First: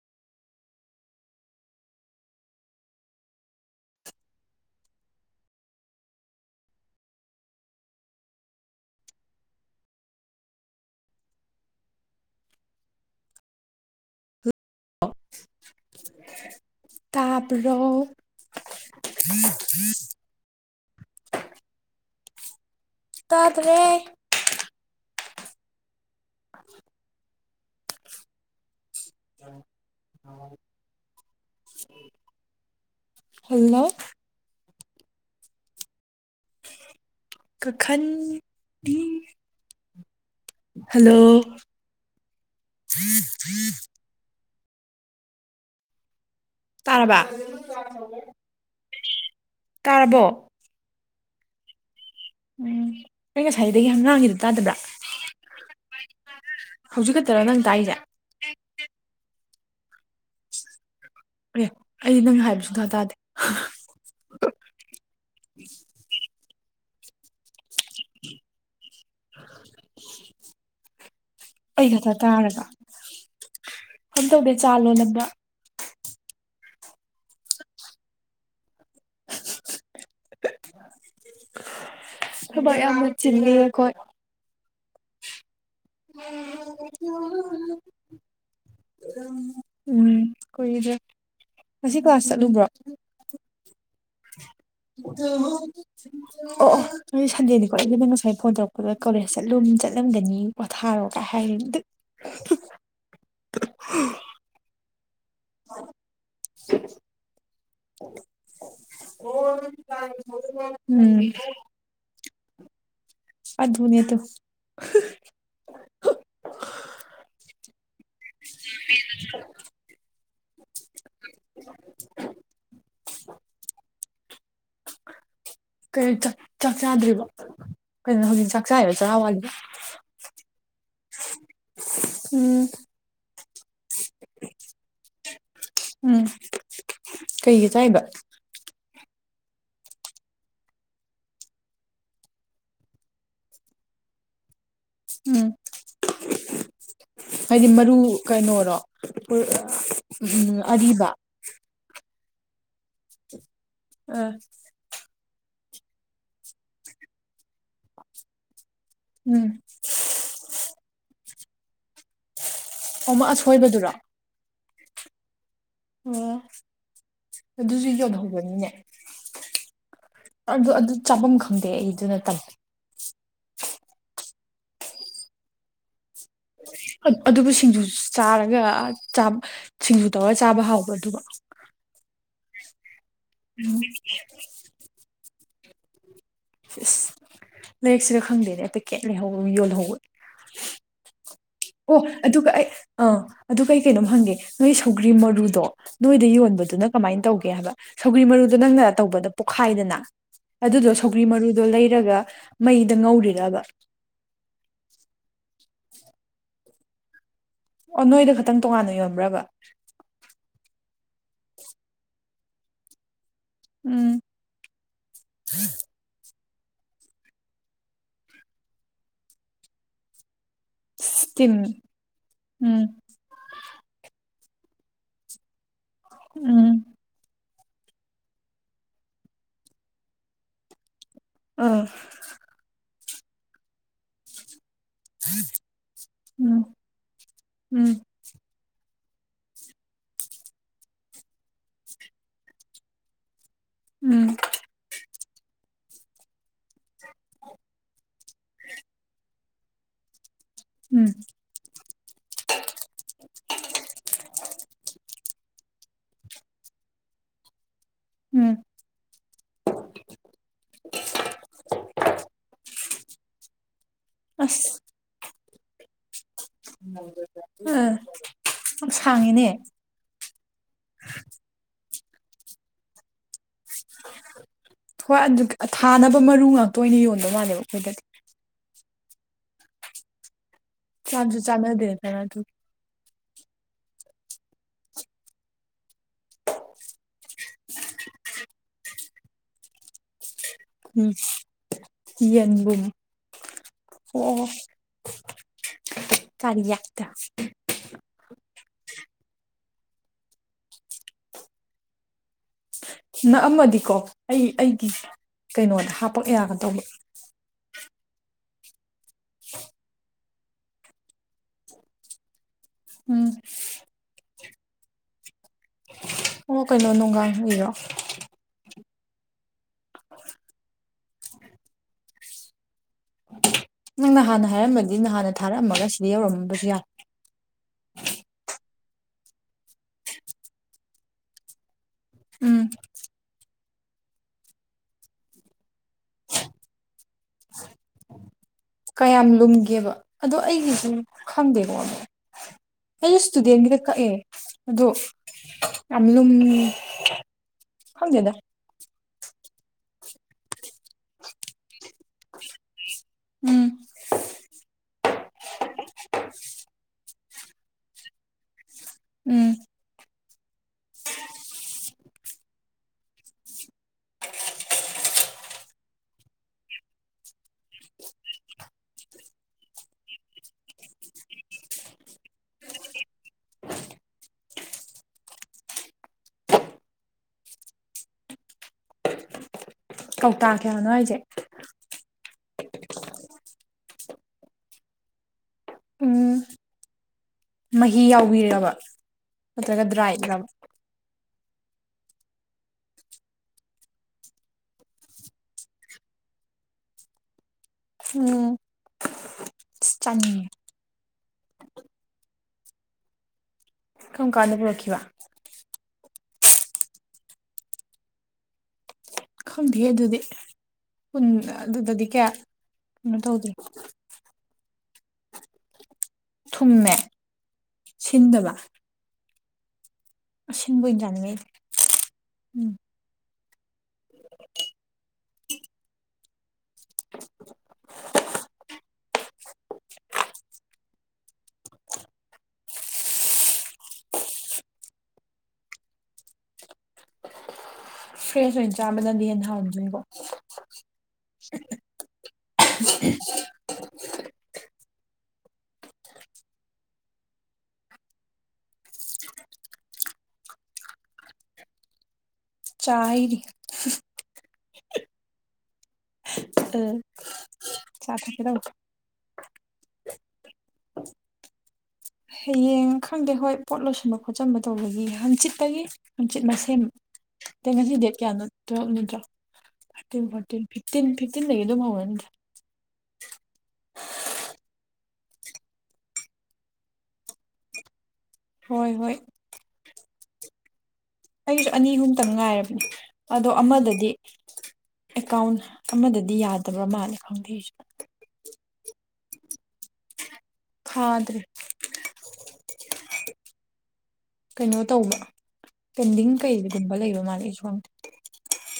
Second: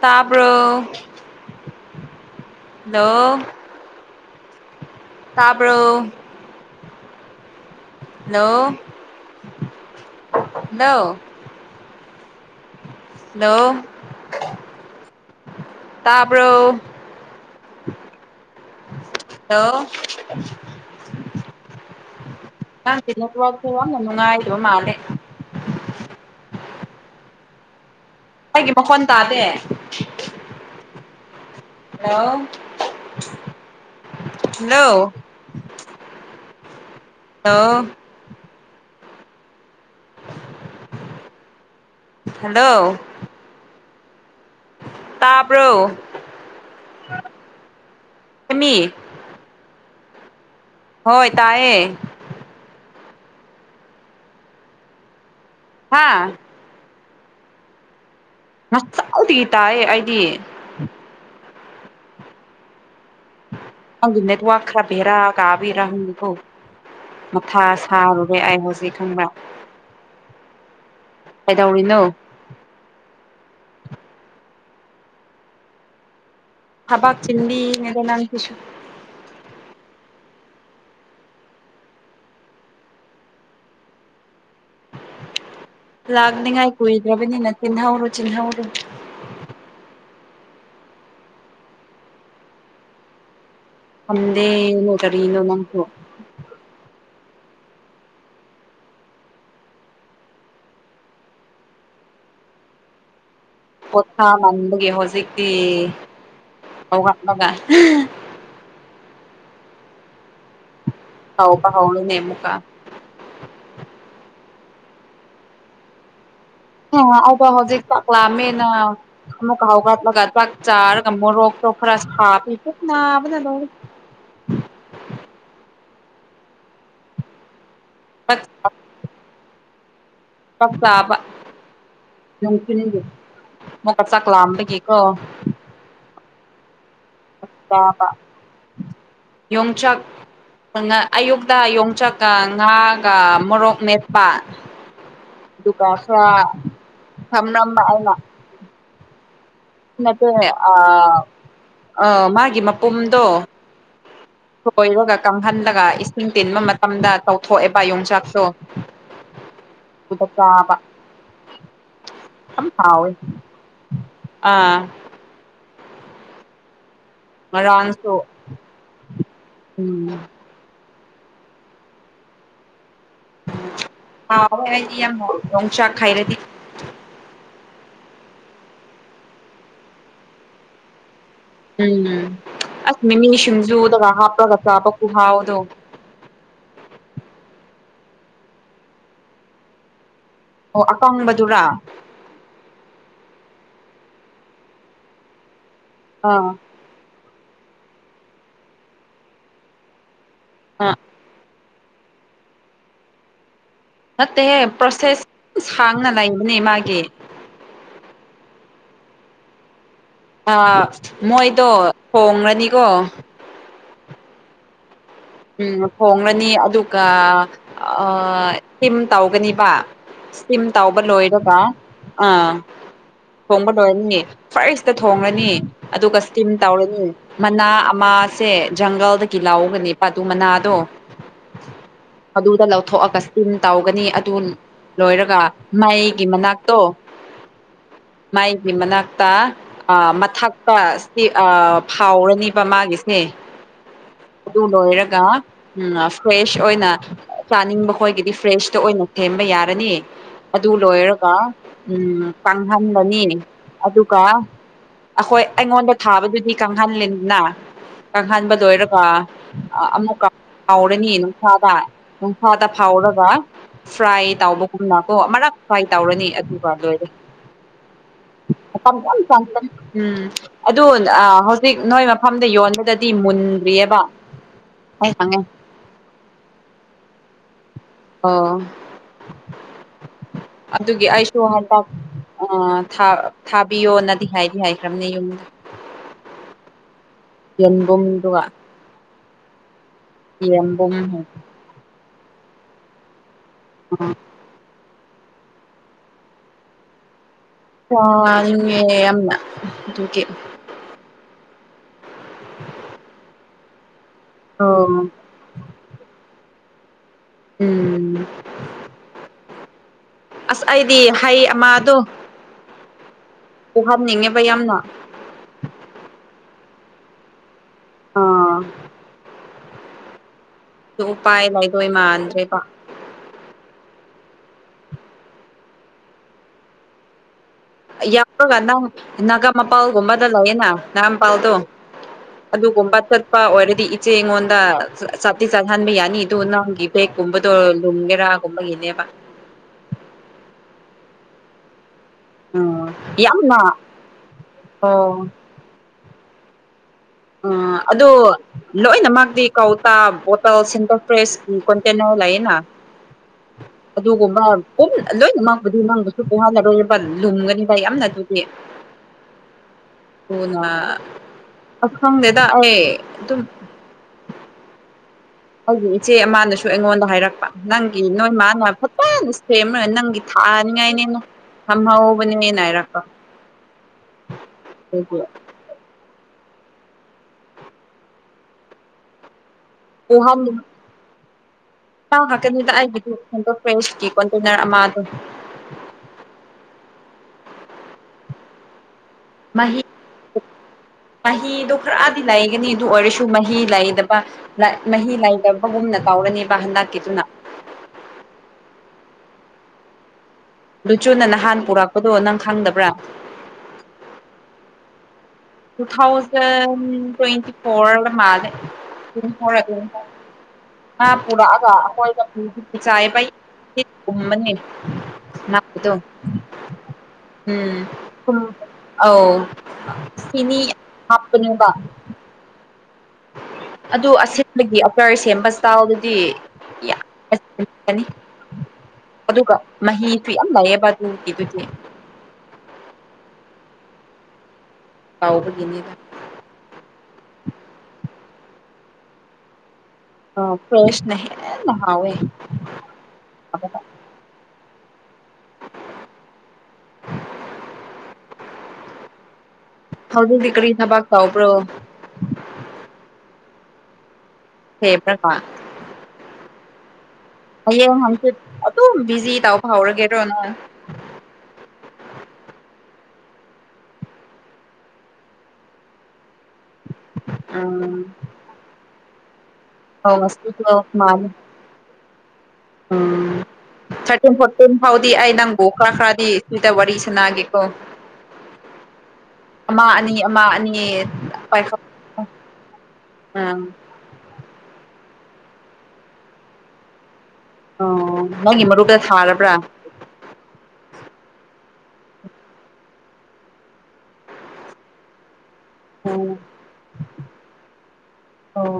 ꯇꯥꯕ꯭ꯔꯣ ꯍꯜꯂꯣ ꯇꯥꯕ꯭ꯔꯣ hello hello hello ꯇꯥꯕ꯭ꯔꯣ ꯇꯥꯕ꯭ꯔꯣ ꯍꯜꯂꯣ ꯑꯉꯥꯡꯇꯤ ꯅꯦꯠꯋꯥꯔꯛ ꯇꯣ ꯇꯥꯗ꯭ꯔꯦ ꯌꯥꯝꯅ ꯅꯨꯡꯉꯥꯏꯕ ꯃꯥꯜꯂꯦ [unintelligible] ꯑꯩꯒꯤ ꯃꯈꯣꯟ ꯇꯥꯗꯦ ꯑꯥ ꯍꯜꯂꯣ ꯍꯜꯂꯣ ꯍꯜꯂꯣ ꯍꯜꯂꯣ ꯀꯥꯈꯟ ꯗꯤ ꯍꯜꯂꯣ ꯍꯜꯂꯣ ꯇꯥꯕ꯭ꯔꯣ ꯇꯥꯔꯕ ꯑꯦꯃꯤ ꯇꯥꯔꯕꯣ ꯍꯣꯏ ꯇꯥꯌꯦ ꯎꯝ ꯑꯩ ꯉꯁꯥꯏꯗꯒꯤ ꯌꯥꯝ ꯂꯥꯡꯉꯤꯗꯨ ꯇꯥꯗꯕ꯭ꯔꯥ ꯍꯥꯥ ꯍꯧꯖꯤꯛ ꯈꯛꯇꯔ ꯅꯪ ꯇꯥꯏꯖꯦ ꯉꯁꯥꯏꯗꯒꯤ ꯇꯥꯔꯦ ꯑꯩꯗꯤ ꯑꯦ ꯑꯩ ꯅꯪ ꯍꯥꯏꯕ ꯁꯨꯇꯥ ꯇꯥꯗꯦ ꯈꯪꯗꯦ ꯅꯦꯠꯋꯥꯔꯛ ꯈꯔ ꯕꯦꯔꯥ ꯀꯥꯕꯦꯔꯥ ꯈꯪꯗꯦ ꯀꯣ ꯃꯊꯥ ꯊꯥꯔꯨꯔꯦ ꯑꯩ ꯍꯧꯖꯤꯛ ꯈꯪꯕ꯭ꯔ ꯀꯩꯗꯧꯔꯤꯅꯣ [unintelligible] ꯀꯩꯝ ꯇꯧꯗꯦ ꯆꯥ ꯂꯣꯜꯂꯝꯕ ꯊꯕꯛ ꯆꯤꯟꯕꯤꯅꯤꯗ ꯅꯪꯗꯤ ꯊꯕꯛ ꯌꯥꯝꯅ ꯆꯤꯟꯂꯤ ꯑꯩꯈꯣꯏ ꯂꯥꯛꯅꯤꯉꯥꯏ ꯀꯨꯏꯗ꯭ꯔꯕꯅꯤꯅ ꯆꯤꯜꯍꯧꯔꯣ ꯆꯤꯜꯍꯧꯔꯣ ꯎꯝ ꯀꯏꯗ꯭ꯔꯦ ꯉꯁꯤ ꯀ꯭ꯂꯥꯁ ꯆꯠꯂꯨꯕ꯭ꯔꯣ ꯁꯟꯗꯦꯅꯦ ꯀꯔꯤꯅꯣ ꯅꯪꯁꯨ ꯑꯣ ꯑꯣ ꯉꯁꯤ ꯁꯟꯗꯦꯅꯤꯀꯣ ꯑꯩꯩꯅ ꯅꯪ ꯉꯁꯥꯏ ꯐꯣꯟ ꯇꯧꯔꯛꯄꯗ ꯀꯣꯂꯦꯖ ꯆꯠꯂꯨꯝ ꯆꯠꯂꯝꯒꯅꯤ ꯄꯣꯊꯥꯔꯣꯒꯥꯏ ꯍꯥꯏꯔꯤꯅꯤ ꯗꯠ [unintelligible] ꯄꯣꯊꯥ ꯃꯟꯕꯒꯤ ꯍꯧꯖꯤꯛꯇꯤ ꯍꯧꯒꯠꯂꯒ ꯎꯝ [unintelligible] ꯇꯧꯕ ꯍꯧꯔꯦꯅꯦ ꯑꯃꯨꯀꯥ ꯑꯗꯨꯅꯦ ꯑꯗꯣ [unintelligible] ꯍꯧꯖꯤꯛ ꯆꯥꯛꯂꯥꯝꯃꯤꯅ ꯑꯃꯨꯛ ꯀꯥꯎꯔꯛꯂꯒ ꯆꯥꯛ ꯆꯔꯒ ꯃꯣꯔꯣꯛ ꯇꯣ ꯈꯔ ꯁꯥꯄꯤꯕ ꯄꯨꯛ ꯅꯕꯅ ꯂꯣꯏꯔꯦ ꯀꯩꯅꯣ ꯆꯥꯛ ꯆꯥꯛ ꯆꯥꯗ꯭ꯔꯤꯕꯣ ꯀꯩꯅꯣ ꯍꯧꯖꯤꯛ ꯆꯥꯛ ꯆꯥꯏꯔꯣ ꯆꯔꯥ ꯋꯥꯂꯤꯔꯣ ꯆꯥꯛ ꯆꯥꯕ꯫ [unintelligible] ꯃꯨꯀ ꯆꯥꯛꯂꯥꯝꯕꯒꯤꯀꯣ꯫ ꯎꯝ꯫ ꯀꯩꯒꯤ ꯆꯥꯏꯕ ꯆꯥꯕ ꯌꯣꯡꯆꯥꯛ꯫ ꯐꯪꯉ ꯑꯌꯨꯛꯇ ꯌꯣꯡꯆꯥꯛꯀ ꯉꯥꯒ ꯃꯣꯔꯣꯛ ꯃꯦꯠꯄ꯫ ꯎꯝ ꯑꯗꯨꯒ ꯈꯔ ꯍꯥꯏꯗꯤ ꯊꯥꯝꯔꯝꯕ ꯃꯔꯨ ꯑꯩꯅ꯫ ꯀꯩꯅꯣꯔꯣ ꯅꯠꯇꯦ ꯑꯔꯤꯕ꯫ ꯑ ꯑ ꯃꯥꯒꯤ ꯃꯄꯨꯝꯗꯣ꯫ ꯑ꯫ ꯍꯣꯏꯔꯒ ꯀꯪꯍꯜꯂꯒ ꯏꯁꯤꯡ ꯇꯤꯟꯕ ꯃꯇꯝꯗ ꯇꯧꯊꯣꯛꯑꯦꯕ ꯌꯣꯡꯆꯥꯛꯇꯣ꯫ ꯎꯝ꯫ ꯑꯗꯨꯆꯥꯕ ꯌꯥꯝ ꯍꯥꯎꯋꯦ ꯑꯃ ꯑꯁꯣꯏꯕꯗꯨꯔꯣ ꯑ꯫ ꯑꯣ ꯑꯗꯨꯁꯨ ꯉꯔꯥꯡꯁꯨ ꯌꯣꯜꯍꯧꯕꯅꯤꯅꯦ꯫ ꯎꯝ ꯑꯗꯨ ꯑꯗꯨ ꯆꯥꯐꯝ ꯈꯪꯗꯦ ꯑꯩ ꯑꯗꯨ ꯅ ꯇꯥꯜꯂꯤ꯫ ꯍꯥꯎꯋꯦ ꯑꯩꯗꯤ ꯌꯥꯝ ꯌꯣꯡꯆꯥꯛ ꯍꯥꯏꯔꯗꯤ꯫ ꯑꯗꯨꯕꯨ ꯁꯤꯡꯖꯨ ꯆꯥꯔꯒ ꯁꯤꯡꯖꯨ ꯇꯧꯔ ꯆꯥꯕ ꯍꯥꯎꯕ ꯑꯗꯨꯕꯣ꯫ ꯎꯝ ꯑꯁ ꯃꯤꯃꯤ ꯁꯤꯡꯖꯨꯗꯒ ꯍꯥꯞꯄꯒ ꯆꯥꯕ ꯈꯨꯨꯍꯥꯎꯗꯣ꯫ ꯁꯤꯁ ꯂꯩꯔꯤꯛꯁꯤꯒ ꯈꯪꯗꯦꯅꯦ ꯄꯦꯛꯀꯦꯠ ꯂꯩꯍꯧꯕ ꯌꯣꯜꯍꯧꯕ꯫ ꯑꯣ ꯑꯀꯪꯕꯗꯨꯔ꯫ ꯑꯣ ꯑꯗꯨꯒ ꯑꯩ ꯑꯥ ꯑꯗꯨꯒ ꯑꯩ ꯀꯩꯅꯣꯝ ꯍꯪꯒꯦ ꯅꯣꯏ ꯁꯧꯒ꯭ꯔꯤ ꯃꯔꯨꯗꯣ꯫ ꯅꯣꯏꯗ ꯑꯥ ꯌꯣꯟꯕꯗꯨꯅ ꯀꯃꯥꯏꯅ ꯇꯧꯒꯦ ꯍꯥꯏꯕ ꯁꯧꯒ꯭ꯔꯤ ꯃꯔꯨꯗꯣ ꯅꯪꯅ ꯇꯧꯕꯗꯨ ꯄꯨꯛꯈꯥꯏꯗꯅ꫰꫰ ꯑꯗꯨꯗꯣ ꯑꯥ ꯁꯧꯒ꯭ꯔꯤ ꯃꯔꯨꯗꯣ ꯂꯩꯔꯒ ꯃꯩꯗ ꯉꯧꯔꯤꯔꯕ꯫ ꯅꯠꯇꯦꯍꯦ ꯄ꯭ꯔꯣꯁꯦꯁ ꯁꯥꯡꯅ ꯂꯩꯕꯅꯤ ꯃꯥꯒꯤ꯫ ꯑꯣ ꯅꯣꯏꯗ ꯈꯛꯇꯪ ꯇꯣꯉꯥꯟꯅ ꯌꯣꯟꯕ꯭ꯔꯕ꯫ ꯑ ꯃꯣꯏꯗꯣ ꯊꯣꯡꯉꯥꯅꯤꯀꯣ꯫ ꯎꯝ꯫ ꯎꯝ ꯊꯣꯡꯂꯅꯤ ꯑꯗꯨꯒ ꯏꯁꯇꯤꯝ ꯇꯧꯒꯅꯤꯕ꯫ ꯏꯁꯇꯤꯝ ꯇꯧꯕ ꯁ꯭ꯇꯤꯝ ꯂꯣꯏꯔꯒ ꯑꯥ꯫ ꯎꯝ ꯊꯣꯡꯕ ꯂꯣꯏꯔꯅꯤ ꯐꯔꯁꯇ ꯊꯣꯡꯉꯅꯤ ꯑꯗꯨꯒ ꯏꯁꯇꯤꯝ ꯎꯝ ꯇꯧꯔꯅꯤ꯫ ꯃꯅꯥ ꯑꯃꯁꯦ ꯖꯪꯒꯜꯗꯒꯤ ꯂꯥꯎꯒꯅꯦ ꯄꯥ ꯑꯗꯨ ꯃꯅꯥꯗꯣ꯫ ꯎꯝ꯫ ꯑꯗꯨꯗ ꯂꯧꯊꯣꯛꯑꯒ ꯏꯁꯤꯟ ꯇꯧꯒꯅꯤ ꯑꯗꯨ ꯂꯣꯏꯔꯒ ꯃꯩꯒꯤ ꯎꯝ ꯃꯅꯥꯛꯇꯣ ꯎꯝ ꯃꯩꯒꯤ ꯃꯅꯥꯛꯇ ꯑ ꯃꯊꯥꯛꯇ ꯁꯤ ꯑ ꯐꯥꯎꯔꯅꯤꯕ ꯃꯥꯒꯤꯁꯦ꯫ ꯎꯝ꯫ ꯇꯨ ꯂꯣꯏꯔꯒ꯫ ꯎꯝ ꯐ꯭ꯔꯦꯁ ꯑꯣꯏꯅ ꯆꯥꯅꯤꯡꯕ ꯈꯣꯏꯒꯤꯗꯤ ꯐ꯭ꯔꯦꯁꯇ ꯑꯣꯏꯅ ꯊꯦꯝꯕ ꯌꯥꯔꯅꯤ꯫ ꯑꯗꯨ ꯎꯝ ꯂꯣꯏꯔꯒ ꯎꯝ ꯀꯪꯍꯟꯕꯅꯤ ꯑꯗꯨꯒ ꯑꯩꯈꯣꯏ ꯑꯩꯉꯣꯟꯗ ꯊꯥꯕꯗꯨꯗꯤ ꯀꯪꯍꯜꯂꯤꯗꯅ ꯀꯪꯍꯟꯕ ꯎꯝ ꯂꯣꯏꯔꯒ ꯑꯃꯨꯛꯀ ꯐꯥꯎꯔꯅꯤ ꯅꯨꯡꯁꯥꯗ ꯅꯨꯡꯁꯥꯗ ꯐꯥꯎꯔꯒ꫰꫰ ꯐ꯭ꯔꯥꯏ ꯑꯁ ꯇꯥꯎꯕꯒꯨꯝꯅ ꯀꯣ ꯑꯃꯔꯛ ꯐ꯭ꯔꯥꯏ ꯇꯧꯔꯅꯤ꯫ ꯑꯗꯨꯒ ꯂꯣꯏꯔꯦ ꯑꯥ ꯃꯇꯝ ꯌꯥꯝ ꯆꯪꯕꯅꯦ꯫ ꯎꯝ ꯑꯗꯨ ꯑ ꯍꯧꯖꯤꯛ ꯅꯣꯏ ꯃꯐꯝꯗ ꯌꯣꯟꯕꯗꯗꯤ ꯃꯨꯟꯗ꯭ꯔꯤꯑꯦꯕ꯫ ꯍꯣꯏ ꯑꯗꯨꯒ ꯊꯥꯅꯕ ꯃꯔꯨ ꯉꯥꯛꯇ ꯑꯣꯏꯅ ꯌꯣꯟꯕ ꯃꯥꯜꯂꯦꯕ ꯑꯈꯣꯏꯗꯗꯤ꯫ ꯑꯣ꯫ ꯑꯗꯨꯒꯤ ꯆꯥꯁꯨ ꯑꯩꯁꯨ ꯍꯟꯗꯥꯛ ꯆꯥꯟꯅꯗꯦꯗꯅ ꯑꯗꯨ ꯑ ꯊꯥ ꯊꯥꯕꯤꯌꯣꯅꯗꯤ ꯍꯥꯏꯗꯤ ꯍꯥꯏꯈ꯭ꯔꯕꯅꯦ ꯌꯨꯝꯗ꯫ ꯌꯦꯟꯕꯨꯝꯗꯨꯒ꯫ ꯌꯦꯟꯕꯨꯝ ꯍꯥꯏ ꯌꯦꯟꯕꯨꯨꯝ ꯑꯣ ꯀꯥꯔꯤ ꯌꯦꯠꯇ ꯋꯥꯔꯤꯉꯦ ꯌꯥꯝꯅ ꯑꯗꯨꯀꯤ ꯅꯛ ꯑꯃꯗꯤꯀꯣ ꯑꯩ ꯑꯣ ꯑꯩꯒꯤ ꯀꯩꯅꯣꯗ ꯍꯥꯄꯛ ꯌꯥꯒ ꯇꯧꯕ ꯎꯝ ꯎꯝ [unintelligible] ꯍ [unintelligible] ꯑꯁ ꯑꯩꯗꯤ ꯍꯩ ꯑꯃꯥꯗꯨ ꯎꯝ ꯄꯨꯍꯞꯅꯤꯡꯉꯦꯕ ꯌꯥꯝꯅ ꯑꯣ ꯀꯩꯅꯣ ꯅꯨꯡꯒꯥꯡ ꯍꯩꯔꯣ ꯑꯥ ꯍ [unintelligible] ꯑꯗꯨ ꯎꯄꯥꯏ ꯂꯩꯏꯔꯣꯏ ꯃꯥꯟꯗ꯭ꯔꯦꯕ ꯅꯪ ꯅꯍꯥꯟꯅ ꯍꯥꯏꯔꯝꯝꯕꯗꯤ ꯅꯍꯥꯟꯅ ꯊꯥꯔꯛꯝꯃꯒ ꯁꯤꯗ ꯌꯧꯔꯝꯑꯝꯕꯁꯨ ꯌꯥꯏ ꯑꯩ ꯌꯥꯎꯔꯒ ꯅꯪ ꯅꯥꯒꯥ ꯃꯄꯥꯜꯒꯨꯝꯕꯗ ꯂꯩꯌꯦꯅ ꯅꯥꯒꯥ ꯃꯄꯥꯜꯇꯣ ꯎꯝ ꯑꯗꯨꯒꯨꯝꯕ ꯆꯠ ꯏꯄꯥ ꯑꯣꯏꯔꯗꯤ ꯏꯆꯦ ꯑꯩꯉꯣꯟꯗ ꯆꯥꯠꯇꯤ ꯆꯥꯠꯍꯟꯕ ꯌꯥꯅꯤ ꯑꯗꯨ ꯅꯪꯒꯤ ꯕꯦꯛꯀꯨꯝꯕꯗꯣ ꯂꯨꯝꯒꯦꯔꯥ ꯀꯌꯥꯝ ꯂꯨꯝꯒꯦꯕ ꯑꯗꯣ ꯑꯩꯒꯤꯁꯨ ꯈꯪꯗꯦꯀꯣ ꯑꯣ ꯑꯩ ꯌꯥꯝꯅ ꯏꯁꯇꯨꯗꯦꯟꯒꯤꯗ ꯀꯛꯑꯦ ꯑꯗꯨ ꯑꯣ ꯌꯥꯝ ꯂꯨꯝꯃꯦ ꯎꯝ ꯑꯗꯨ ꯂꯣꯏꯅꯃꯛꯛꯇꯤ ꯀꯧꯇꯥ ꯕꯣꯇꯜ ꯁꯤꯟꯇꯔ ꯐ꯭ꯔꯦꯁ ꯎꯝ ꯀꯣꯟꯇꯦꯟ ꯌꯥꯎ ꯂꯩꯑꯦꯅꯥ ꯎꯝ ꯑꯗꯨꯒꯨꯝꯕꯑ ꯂꯣꯏ ꯉꯪꯕꯨꯗꯤ ꯉꯪꯕꯁꯨ ꯄꯨꯡꯍꯜꯂꯔꯣꯏꯕ ꯂꯨꯝꯒꯅꯤꯕ ꯌꯥꯝꯅ ꯑꯗꯨꯗꯤ ꯎꯝ ꯍꯣꯅꯥ ꯑ ꯈꯪꯗꯦꯗ ꯑꯩ ꯑꯗꯨꯝ ꯑꯩꯒꯤ ꯏꯆꯦ ꯑꯃꯅꯁꯨ ꯑꯩꯉꯣꯟꯗ ꯍꯥꯏꯔꯛꯄ ꯅꯪꯒꯤ ꯅꯣꯏ ꯃꯥꯅ ꯐꯖꯅ ꯁꯦꯝꯃ ꯅꯪꯒꯤ ꯊꯥꯅꯤꯉꯥꯏꯅꯦꯅ ꯊꯝꯍꯧꯕꯅꯤꯅꯥꯏꯔꯛꯄ ꯍ [inaudible] ꯀꯧꯇꯥꯥ ꯀꯌꯥꯅꯣ ꯍꯥꯏꯁꯦ ꯃꯥꯡꯈ꯭ꯔꯥ ꯀꯅꯤꯗ ꯑꯩꯒꯤꯗꯤ ꯁꯦꯟꯇꯔꯐ꯭ꯔꯦꯁ ꯀꯤ ꯀꯣꯟꯇꯦꯅꯔ ꯑꯃꯗꯣ ꯎꯝ ꯃꯍꯤ ꯌꯥꯎꯕꯤꯔꯕ ꯃꯍꯤ ꯅꯠꯇ꯭ꯔꯒ ꯗ꯭ꯔꯥꯏꯔꯕ ꯃꯍꯤꯗꯨ ꯈꯔꯗꯤ ꯂꯩꯒꯅꯤ ꯑꯗꯨ ꯑꯣꯏꯔꯁꯨ ꯃꯍꯤ ꯂꯩꯗꯕ ꯂꯥꯏꯠ ꯃꯍꯤ ꯂꯩꯥꯏꯇꯕꯒꯨꯝꯅ ꯇꯧꯔꯅꯤꯕ ꯍꯟꯗꯛꯀꯤꯗꯨꯅ ꯍꯨꯝ ꯆꯥꯅꯤꯡꯉꯦ ꯂꯨꯆꯨꯅ ꯅꯍꯥꯟ ꯄꯨꯔꯛꯄꯗꯣ ꯅꯪ ꯈꯪꯗꯕ꯭ꯔꯥ ꯀꯝꯀꯥꯟꯗ ꯄꯨꯔꯛꯈꯤꯕ ꯇꯨ ꯊꯥꯎꯖꯟ ꯇ꯭ꯋꯦꯟꯇꯤ ꯐꯣꯔ ꯃꯥꯅꯦ ꯈꯪꯗꯦ ꯑꯗꯨꯗꯤ [unintelligible] ꯉꯥ ꯄꯨꯟ ꯄꯨꯔꯛꯑꯒ ꯑꯗꯨꯗꯗꯤ ꯑꯈꯣꯏꯒ ꯀꯌꯥ ꯈꯤꯛ ꯈꯤꯖꯤꯛ ꯀꯩꯅꯣ ꯆꯥꯏꯕꯩ ꯇꯧꯗ꯭ꯔꯤ ꯍꯤꯠ ꯀꯨꯝꯕꯅꯦ ꯊꯨꯝꯃꯦ ꯎꯝ ꯁꯤꯟꯗꯕ ꯑ [inaudible] [unintelligible] ꯎ [unintelligible] ꯑꯁꯤꯡꯕ ꯑꯣꯏꯅ ꯆꯥꯅꯤꯡꯉꯦ ꯎꯝ ꯑꯗꯨ ꯑꯁꯤꯠꯂꯒꯤ ꯑꯀꯔ ꯁꯦꯝꯕ ꯏꯁꯇꯥꯜꯗꯨꯗꯤ [unintelligible] ꯑꯗꯨꯒ ꯃꯍꯤꯁꯨ ꯌꯥꯝ ꯂꯩꯌꯦꯕ ꯑꯗꯨꯒꯤ ꯗꯨꯗꯤ ꯍꯥꯎꯕꯒꯤꯅꯤꯗ [unintelligible] ꯍꯦꯜ ꯆꯥꯕꯅꯗꯤ ꯌꯥꯝ ꯍꯥꯎꯕꯅꯦꯕ ꯑ ꯄ꯭ꯔꯦꯁꯅ ꯍꯦꯟꯅ ꯍꯥꯎꯋꯦ [inaudible] ꯍꯧꯖꯤꯛꯗꯤ ꯀꯔꯤ ꯊꯕꯥꯛ ꯆꯥꯎꯕ꯭ꯔꯣ ꯆꯥꯗꯤ ꯐꯦꯕ꯭ꯔꯀ [inaudible] ꯑ ꯍꯌꯦꯡ ꯍꯪꯆꯤꯠ ꯑꯗꯨꯝ ꯕꯤꯖꯤ ꯇꯥꯎꯕ ꯍꯧꯔꯒꯦꯔꯣ ꯅꯍꯪ ꯍꯌꯦꯡ ꯈꯪꯗꯦ ꯍꯣꯏ ꯄꯣꯠ ꯂꯣꯏꯁꯟꯕ ꯈꯣꯠꯆꯟꯕ ꯇꯧꯕꯒꯤ ꯍꯪꯆꯤꯠꯇꯒꯤ ꯍꯪꯆꯤꯠ ꯃꯁꯦꯝ ꯑ ꯉꯁꯤ ꯎꯝ ꯗꯦꯠ ꯀꯌꯥꯅꯣ ꯇꯋ꯭ꯦꯐ ꯅꯠꯇ꯭ꯔꯣ ꯑꯧ ꯐꯣꯔꯇꯤꯟ ꯉꯁꯤ ꯐꯣꯔꯇꯤꯟ ꯇꯨꯋꯦꯜꯐ ꯐꯤꯐꯇꯤꯟ ꯃꯥꯜꯂꯦ ꯐꯤꯐꯇꯤꯟꯗꯒꯤꯗꯤ ꯐꯥꯎꯕꯅꯤ ꯎꯝ [inaudible] [unintelligible] ꯊꯥꯔꯇꯤꯟ ꯐꯣꯔꯇꯤꯟ ꯐꯥꯎꯗꯤ ꯑꯩ ꯅꯪꯕꯨ ꯈꯔ ꯈꯔꯗꯤ ꯇꯋꯤꯗ ꯋꯥꯔꯤ ꯁꯥꯟꯅꯒꯦꯀꯣ ꯍꯣꯏ ꯍꯣꯏ ꯑꯃ ꯑꯅꯤ ꯑꯃ ꯑꯅꯤ ꯑꯩꯒꯤꯁꯨ ꯄꯥꯏꯈꯠ ꯑꯅꯤ ꯑꯍꯨꯝꯇꯪ ꯉꯥꯏꯔꯕꯅꯦ ꯑꯗꯣ ꯑꯥ ꯑꯃꯗꯗꯤ ꯑꯦꯀꯥꯎꯟ ꯑꯃꯗꯗꯤ ꯌꯥꯗꯕ꯭ꯔ ꯃꯥꯜꯂꯦ ꯈꯪꯗꯦꯁꯦ ꯑꯣ ꯅꯪꯒꯤ ꯃꯔꯨꯞꯇ ꯊꯥꯔꯕ꯭ꯔꯥ ꯍꯥꯗꯔꯤ ꯀꯩꯅꯣ ꯇꯧꯕ ꯑꯣ ꯄꯦꯟꯗꯤꯡ ꯀꯩꯒꯨꯝꯕ ꯂꯩꯕ ꯃꯥꯜꯂꯦ ꯑꯩꯁꯨ ꯈꯪꯗꯦ ꯑꯣ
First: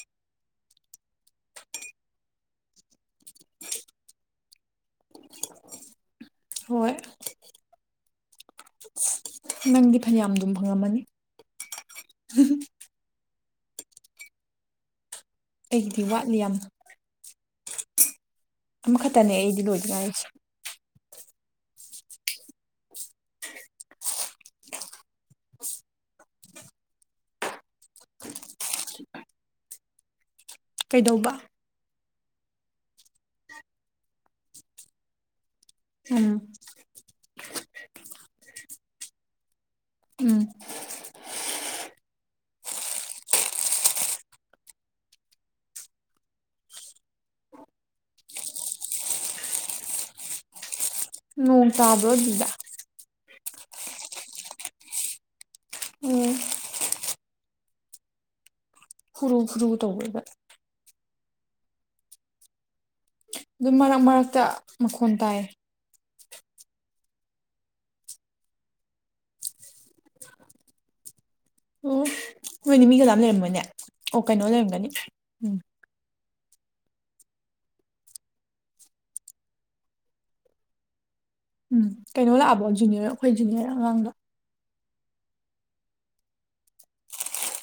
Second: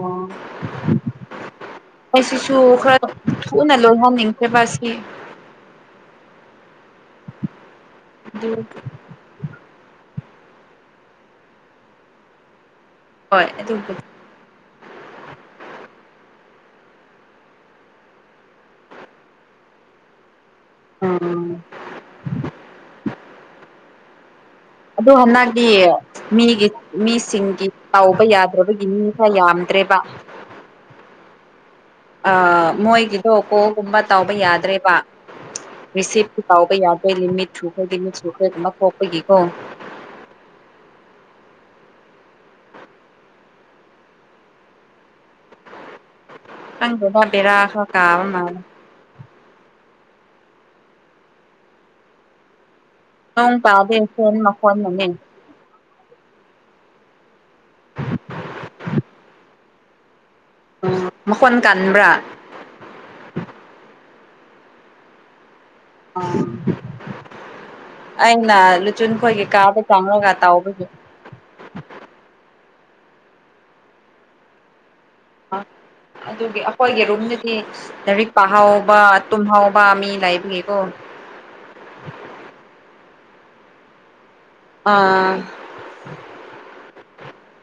ꯑꯩꯁꯤꯁꯨ ꯈꯔ ꯊꯨꯅ ꯂꯣꯍꯟꯅꯤꯡꯆ꯭ꯔꯦꯕ ꯑꯁꯤ ꯍꯣꯏ [inaudible] [unintelligible] ꯑꯗꯨ [inaudible] ꯅꯪꯗꯤ ꯐꯅꯌꯥꯝ ꯗꯨꯝ ꯐꯪꯉꯝꯃꯅꯤ ꯍꯣꯏ ꯑꯗꯨꯕꯨ ꯑꯩꯒꯤꯗꯤ ꯋꯥꯠꯂꯤ ꯌꯥꯝꯅ ꯑꯃꯈꯛꯇꯅꯦ ꯑꯩꯗꯤ ꯂꯣꯏꯗ ꯉꯥꯏꯔꯤ ꯎꯝ ꯑꯗꯨ ꯍꯟꯗꯛꯀꯤ ꯃꯤꯒꯤ ꯃꯤꯁꯤꯡꯒꯤ ꯇꯥꯎꯕ ꯌꯥꯗ꯭ꯔꯕꯒꯤ ꯃꯤ ꯈꯔ ꯌꯥꯝꯗ꯭ꯔꯦꯕ ꯀꯩꯗꯧꯕ ꯑ ꯃꯣꯏꯒꯤꯗꯣ ꯀꯣꯒꯨꯝꯕ ꯇꯥꯎꯕ ꯌꯥꯗ꯭ꯔꯦꯕ ꯎꯝ ꯔꯤꯁꯤꯞꯇꯨ ꯀꯥꯎꯕ ꯌꯥꯗ꯭ꯔꯦ ꯂꯤꯃꯤꯠ ꯁꯨꯈꯔ꯭ꯦ ꯂꯤꯃꯤꯠ ꯁꯨꯈꯔꯦ ꯑꯗꯨꯅ ꯀꯣꯛꯄꯒꯤꯀꯣ ꯎꯝ ꯍꯪ ꯕꯤ ꯔꯥꯁ ꯀꯥꯕ ꯃꯥ [unintelligible] ꯎꯣꯡ ꯇꯥꯗ꯭ꯔꯗꯗ ꯎ ꯇꯗꯦ ꯐꯣꯟ ꯃꯈꯣꯟꯅꯅꯦ ꯎꯝ ꯍꯨꯔꯨ ꯐꯨꯔꯨ ꯇꯧꯋꯦꯕ ꯎꯝ ꯃꯈꯣꯟ ꯀꯕ꯭ꯔꯥ ꯑꯗꯨꯝ ꯃꯔꯛ ꯃꯔꯛꯇ ꯃꯈꯣꯟ ꯇꯥꯏ ꯎ ꯑꯩꯅ ꯂꯨꯆꯨꯟ ꯈꯣꯏꯒꯤ ꯀꯥꯗ ꯆꯪꯉꯒ ꯇꯥꯎꯕꯒꯤ ꯑꯣ ꯅꯣꯏꯅꯦ ꯃꯤꯒ ꯂꯥꯝ ꯂꯩꯔꯝꯕꯅꯦ ꯑꯣ ꯀꯩꯅꯣ ꯂꯩꯔꯝꯒꯅꯤ ꯑ ꯎꯝ ꯑꯗꯨꯒꯤ ꯑꯩꯈꯣꯏꯒꯤ ꯔꯨꯝꯗꯗꯤ ꯂꯥꯏꯔꯤꯛ ꯄꯥꯍꯕ ꯇꯨꯝꯍꯥꯎꯕ ꯃꯤ ꯂꯥꯏꯕꯒꯤꯀꯣ ꯎꯝ ꯀꯩꯅꯣ ꯂꯥꯛꯑꯕꯣ ꯖꯨꯅꯤꯌꯔ ꯑꯩꯈꯣꯏ ꯖꯨꯅꯤꯌꯔ ꯑꯉꯥꯡꯗ ꯑꯥ [unintelligible] [inaudible]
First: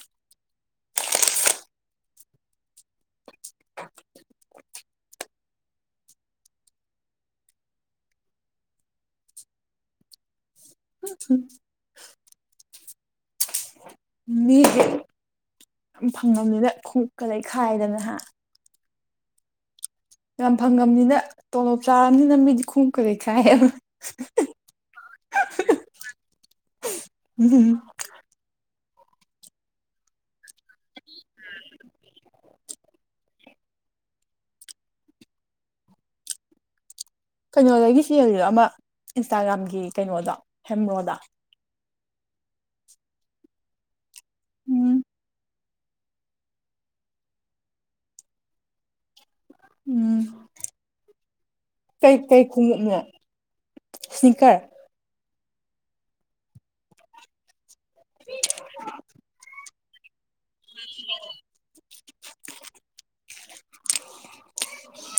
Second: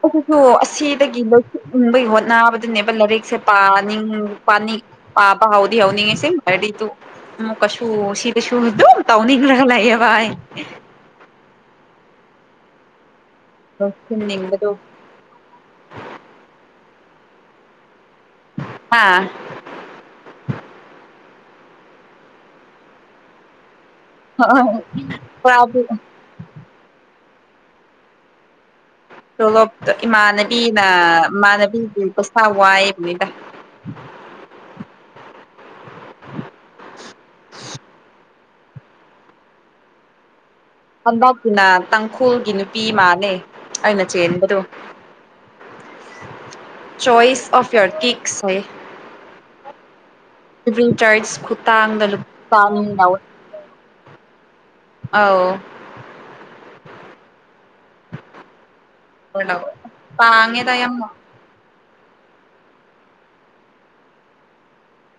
ꯑꯗꯨꯁꯨ ꯑꯁꯤꯗꯒꯤ ꯂꯣꯏꯁꯤꯅꯤꯡꯕꯒꯤ ꯍꯣꯠꯅꯕꯗꯅꯦꯕ ꯂꯥꯏꯔꯤꯛꯁꯦ ꯄꯥꯅꯤꯡ ꯄꯥꯅꯤꯡ ꯄꯥꯄꯥ ꯍꯥꯎꯗꯤ ꯍꯥꯎꯅꯤꯡꯉꯦꯁꯤ [unintelligible] ꯇꯨ ꯑꯃꯨꯛ ꯀꯁꯨ ꯁꯤꯗꯁꯨ ꯑꯗꯨꯝ ꯇꯧꯅꯤꯡꯂꯒ ꯂꯩꯥꯌꯦꯕ ꯑꯩ ꯎ ꯂꯧꯁꯤꯟꯅꯤꯡꯕꯗꯣ ꯃꯤꯁꯦ ꯌꯥꯝ ꯐꯪꯉꯝꯅꯤꯅ ꯈꯣꯡꯉꯨꯞꯀ ꯂꯩꯩꯈꯥꯏꯗꯅ ꯍ ꯍꯥꯥ ꯌꯥꯝ ꯐꯪꯉꯅꯤꯅ ꯇꯣꯂꯣꯞ ꯆꯥꯔꯕꯅꯤꯅ ꯃꯤꯗꯤ ꯈꯣꯡ ꯀꯔꯩ ꯈꯥꯏꯕ ꯍ [unintelligible] ꯎꯝ ꯇꯣꯂꯣꯞ ꯏꯃꯥꯟꯅꯕꯤꯅ ꯏꯃꯥꯟꯅꯕꯤꯒꯤ ꯄꯁ ꯋꯥꯏꯑꯕꯅꯤꯗ [unintelligible] ꯀꯩꯅꯣꯗꯒꯤ ꯆꯦꯜꯂꯤꯔꯣ ꯑꯃ ꯏꯟꯁꯇꯥꯒ꯭ꯔꯥꯝꯒꯤ ꯀꯩꯅꯣꯗꯣ ꯍꯦꯝꯔꯣꯗꯣ ꯍꯟꯗꯇꯨꯅ ꯇꯥꯡꯈꯨꯜꯒꯤ ꯅꯨꯄꯤ ꯃꯥꯜꯂꯦ ꯑꯩꯅ ꯆꯦꯟꯕꯗꯨ um choice of year kicks ꯍꯦ [unintelligible] ꯂꯤꯚꯤꯡ ꯇꯥꯏꯠꯁ ꯈꯨꯊꯥꯡꯗ ꯀꯩ ꯀꯩ ꯈꯣꯡꯎꯞꯅꯣ ꯂꯧꯋꯦ ꯏꯁꯅꯤꯀꯔ ꯑꯥꯎ [unintelligible] ꯥꯉꯦ ꯇꯌꯦ [inaudible]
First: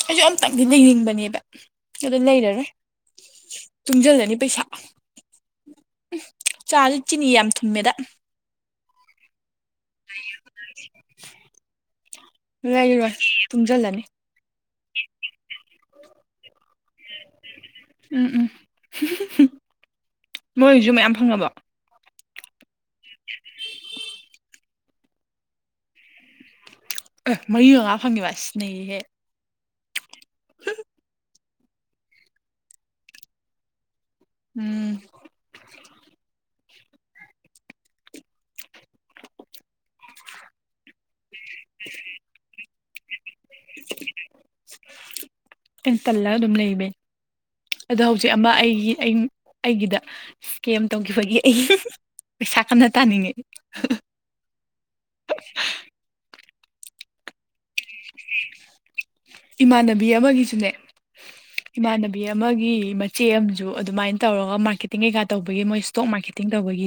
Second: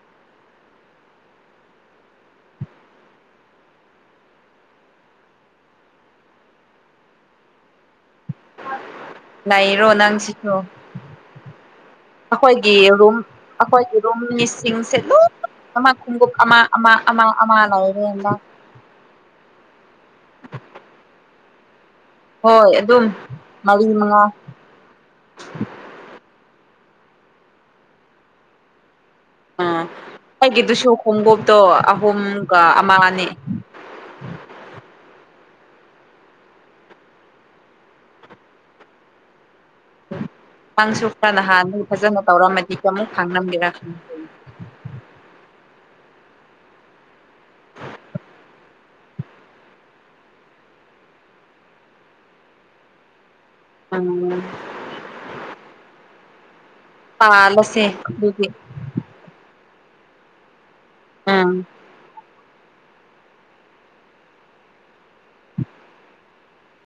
ꯑꯩꯁꯨ ꯑꯝꯇꯪꯗꯤ ꯂꯩꯅꯤꯡꯕꯅꯦꯕ ꯑꯗꯨꯗ ꯂꯩꯔꯔꯣꯏ ꯇꯨꯡꯖꯤꯜꯂꯅꯤ ꯄꯩꯁꯥ ꯆꯥꯥꯁ ꯆꯤꯅꯤ ꯌꯥꯝ ꯊꯨꯝꯃꯦꯗ ꯂꯩꯔꯣ ꯅꯪ ꯁꯤꯁꯨ ꯑꯩꯈꯣꯏꯒꯤ ꯂꯩꯔꯣꯏ ꯔꯨꯝ ꯑꯩꯈꯣꯏꯒꯤ ꯇꯨꯡꯖꯜꯂꯅꯤ ꯔꯨꯝ ꯂꯤꯁꯤꯡꯁꯦ ꯂꯣꯏ ꯑꯃ ꯈꯣꯡꯎꯞ ꯑꯃ ꯑꯃ ꯑꯃ ꯑꯃ ꯂꯩꯔꯦ ꯑꯗ ꯍꯥꯍꯨ ꯃꯣꯏꯁꯨ ꯃꯌꯥꯝ ꯐꯪꯉꯕ ꯍꯣꯏ ꯑꯗꯨꯝ ꯃꯔꯤ ꯃꯉꯥ ꯃꯔꯤ ꯃꯉꯥ ꯐꯪꯉꯦꯕ ꯁꯤ ꯅꯩꯌꯦꯍꯦ ꯎꯝ ꯑꯩꯒꯤ ꯗꯨꯁꯨ ꯈꯣꯡꯎꯞꯇꯣ ꯑꯍꯨꯝꯒ ꯑꯃꯅꯤ ꯎꯝ ꯄꯪꯁꯨ ꯈꯔ ꯅꯍꯥꯟ ꯅ ꯐꯖꯅ ꯇꯧꯔꯝꯃꯗꯤ ꯀꯃꯨꯛ ꯐꯥꯡꯅꯒꯦꯔꯥ ꯈꯪꯉ ꯑꯩ ꯇꯜꯂꯒ ꯑꯗꯨꯝ ꯂꯩꯕꯩ ꯑꯗꯣ ꯍꯧꯖꯤꯛ ꯑꯃ ꯑꯩꯒꯤ-ꯑꯩ-ꯑꯩꯒꯤꯗ ꯁꯀꯦꯝ ꯇꯧꯈꯤꯕꯒꯤ ꯑꯩ ꯄꯩꯁꯥ ꯀꯥꯟꯅ ꯇꯥꯅꯤꯡꯉ ꯎꯝ [unintelligible] ꯄꯥꯜꯂꯁꯦ ꯑꯗꯨꯗꯤ ꯏꯃꯥꯟꯅꯕꯤ ꯑꯃꯒꯤꯁꯨꯅꯦ ꯑꯪ ꯏꯃꯥꯟꯅꯕꯤ ꯑꯃꯒꯤ ꯃꯆꯦ ꯑꯃꯁꯨ ꯑꯗꯨꯃꯥꯏꯅ ꯇꯧꯔꯒ ꯃꯥꯔꯀꯦꯇꯤꯡ ꯀꯩꯀꯥ ꯇꯧꯕꯒꯤ ꯃꯣꯏ ꯏꯁꯇꯣꯛ ꯃꯥꯔꯀꯦꯇꯤꯡ ꯇꯧꯕꯒꯤ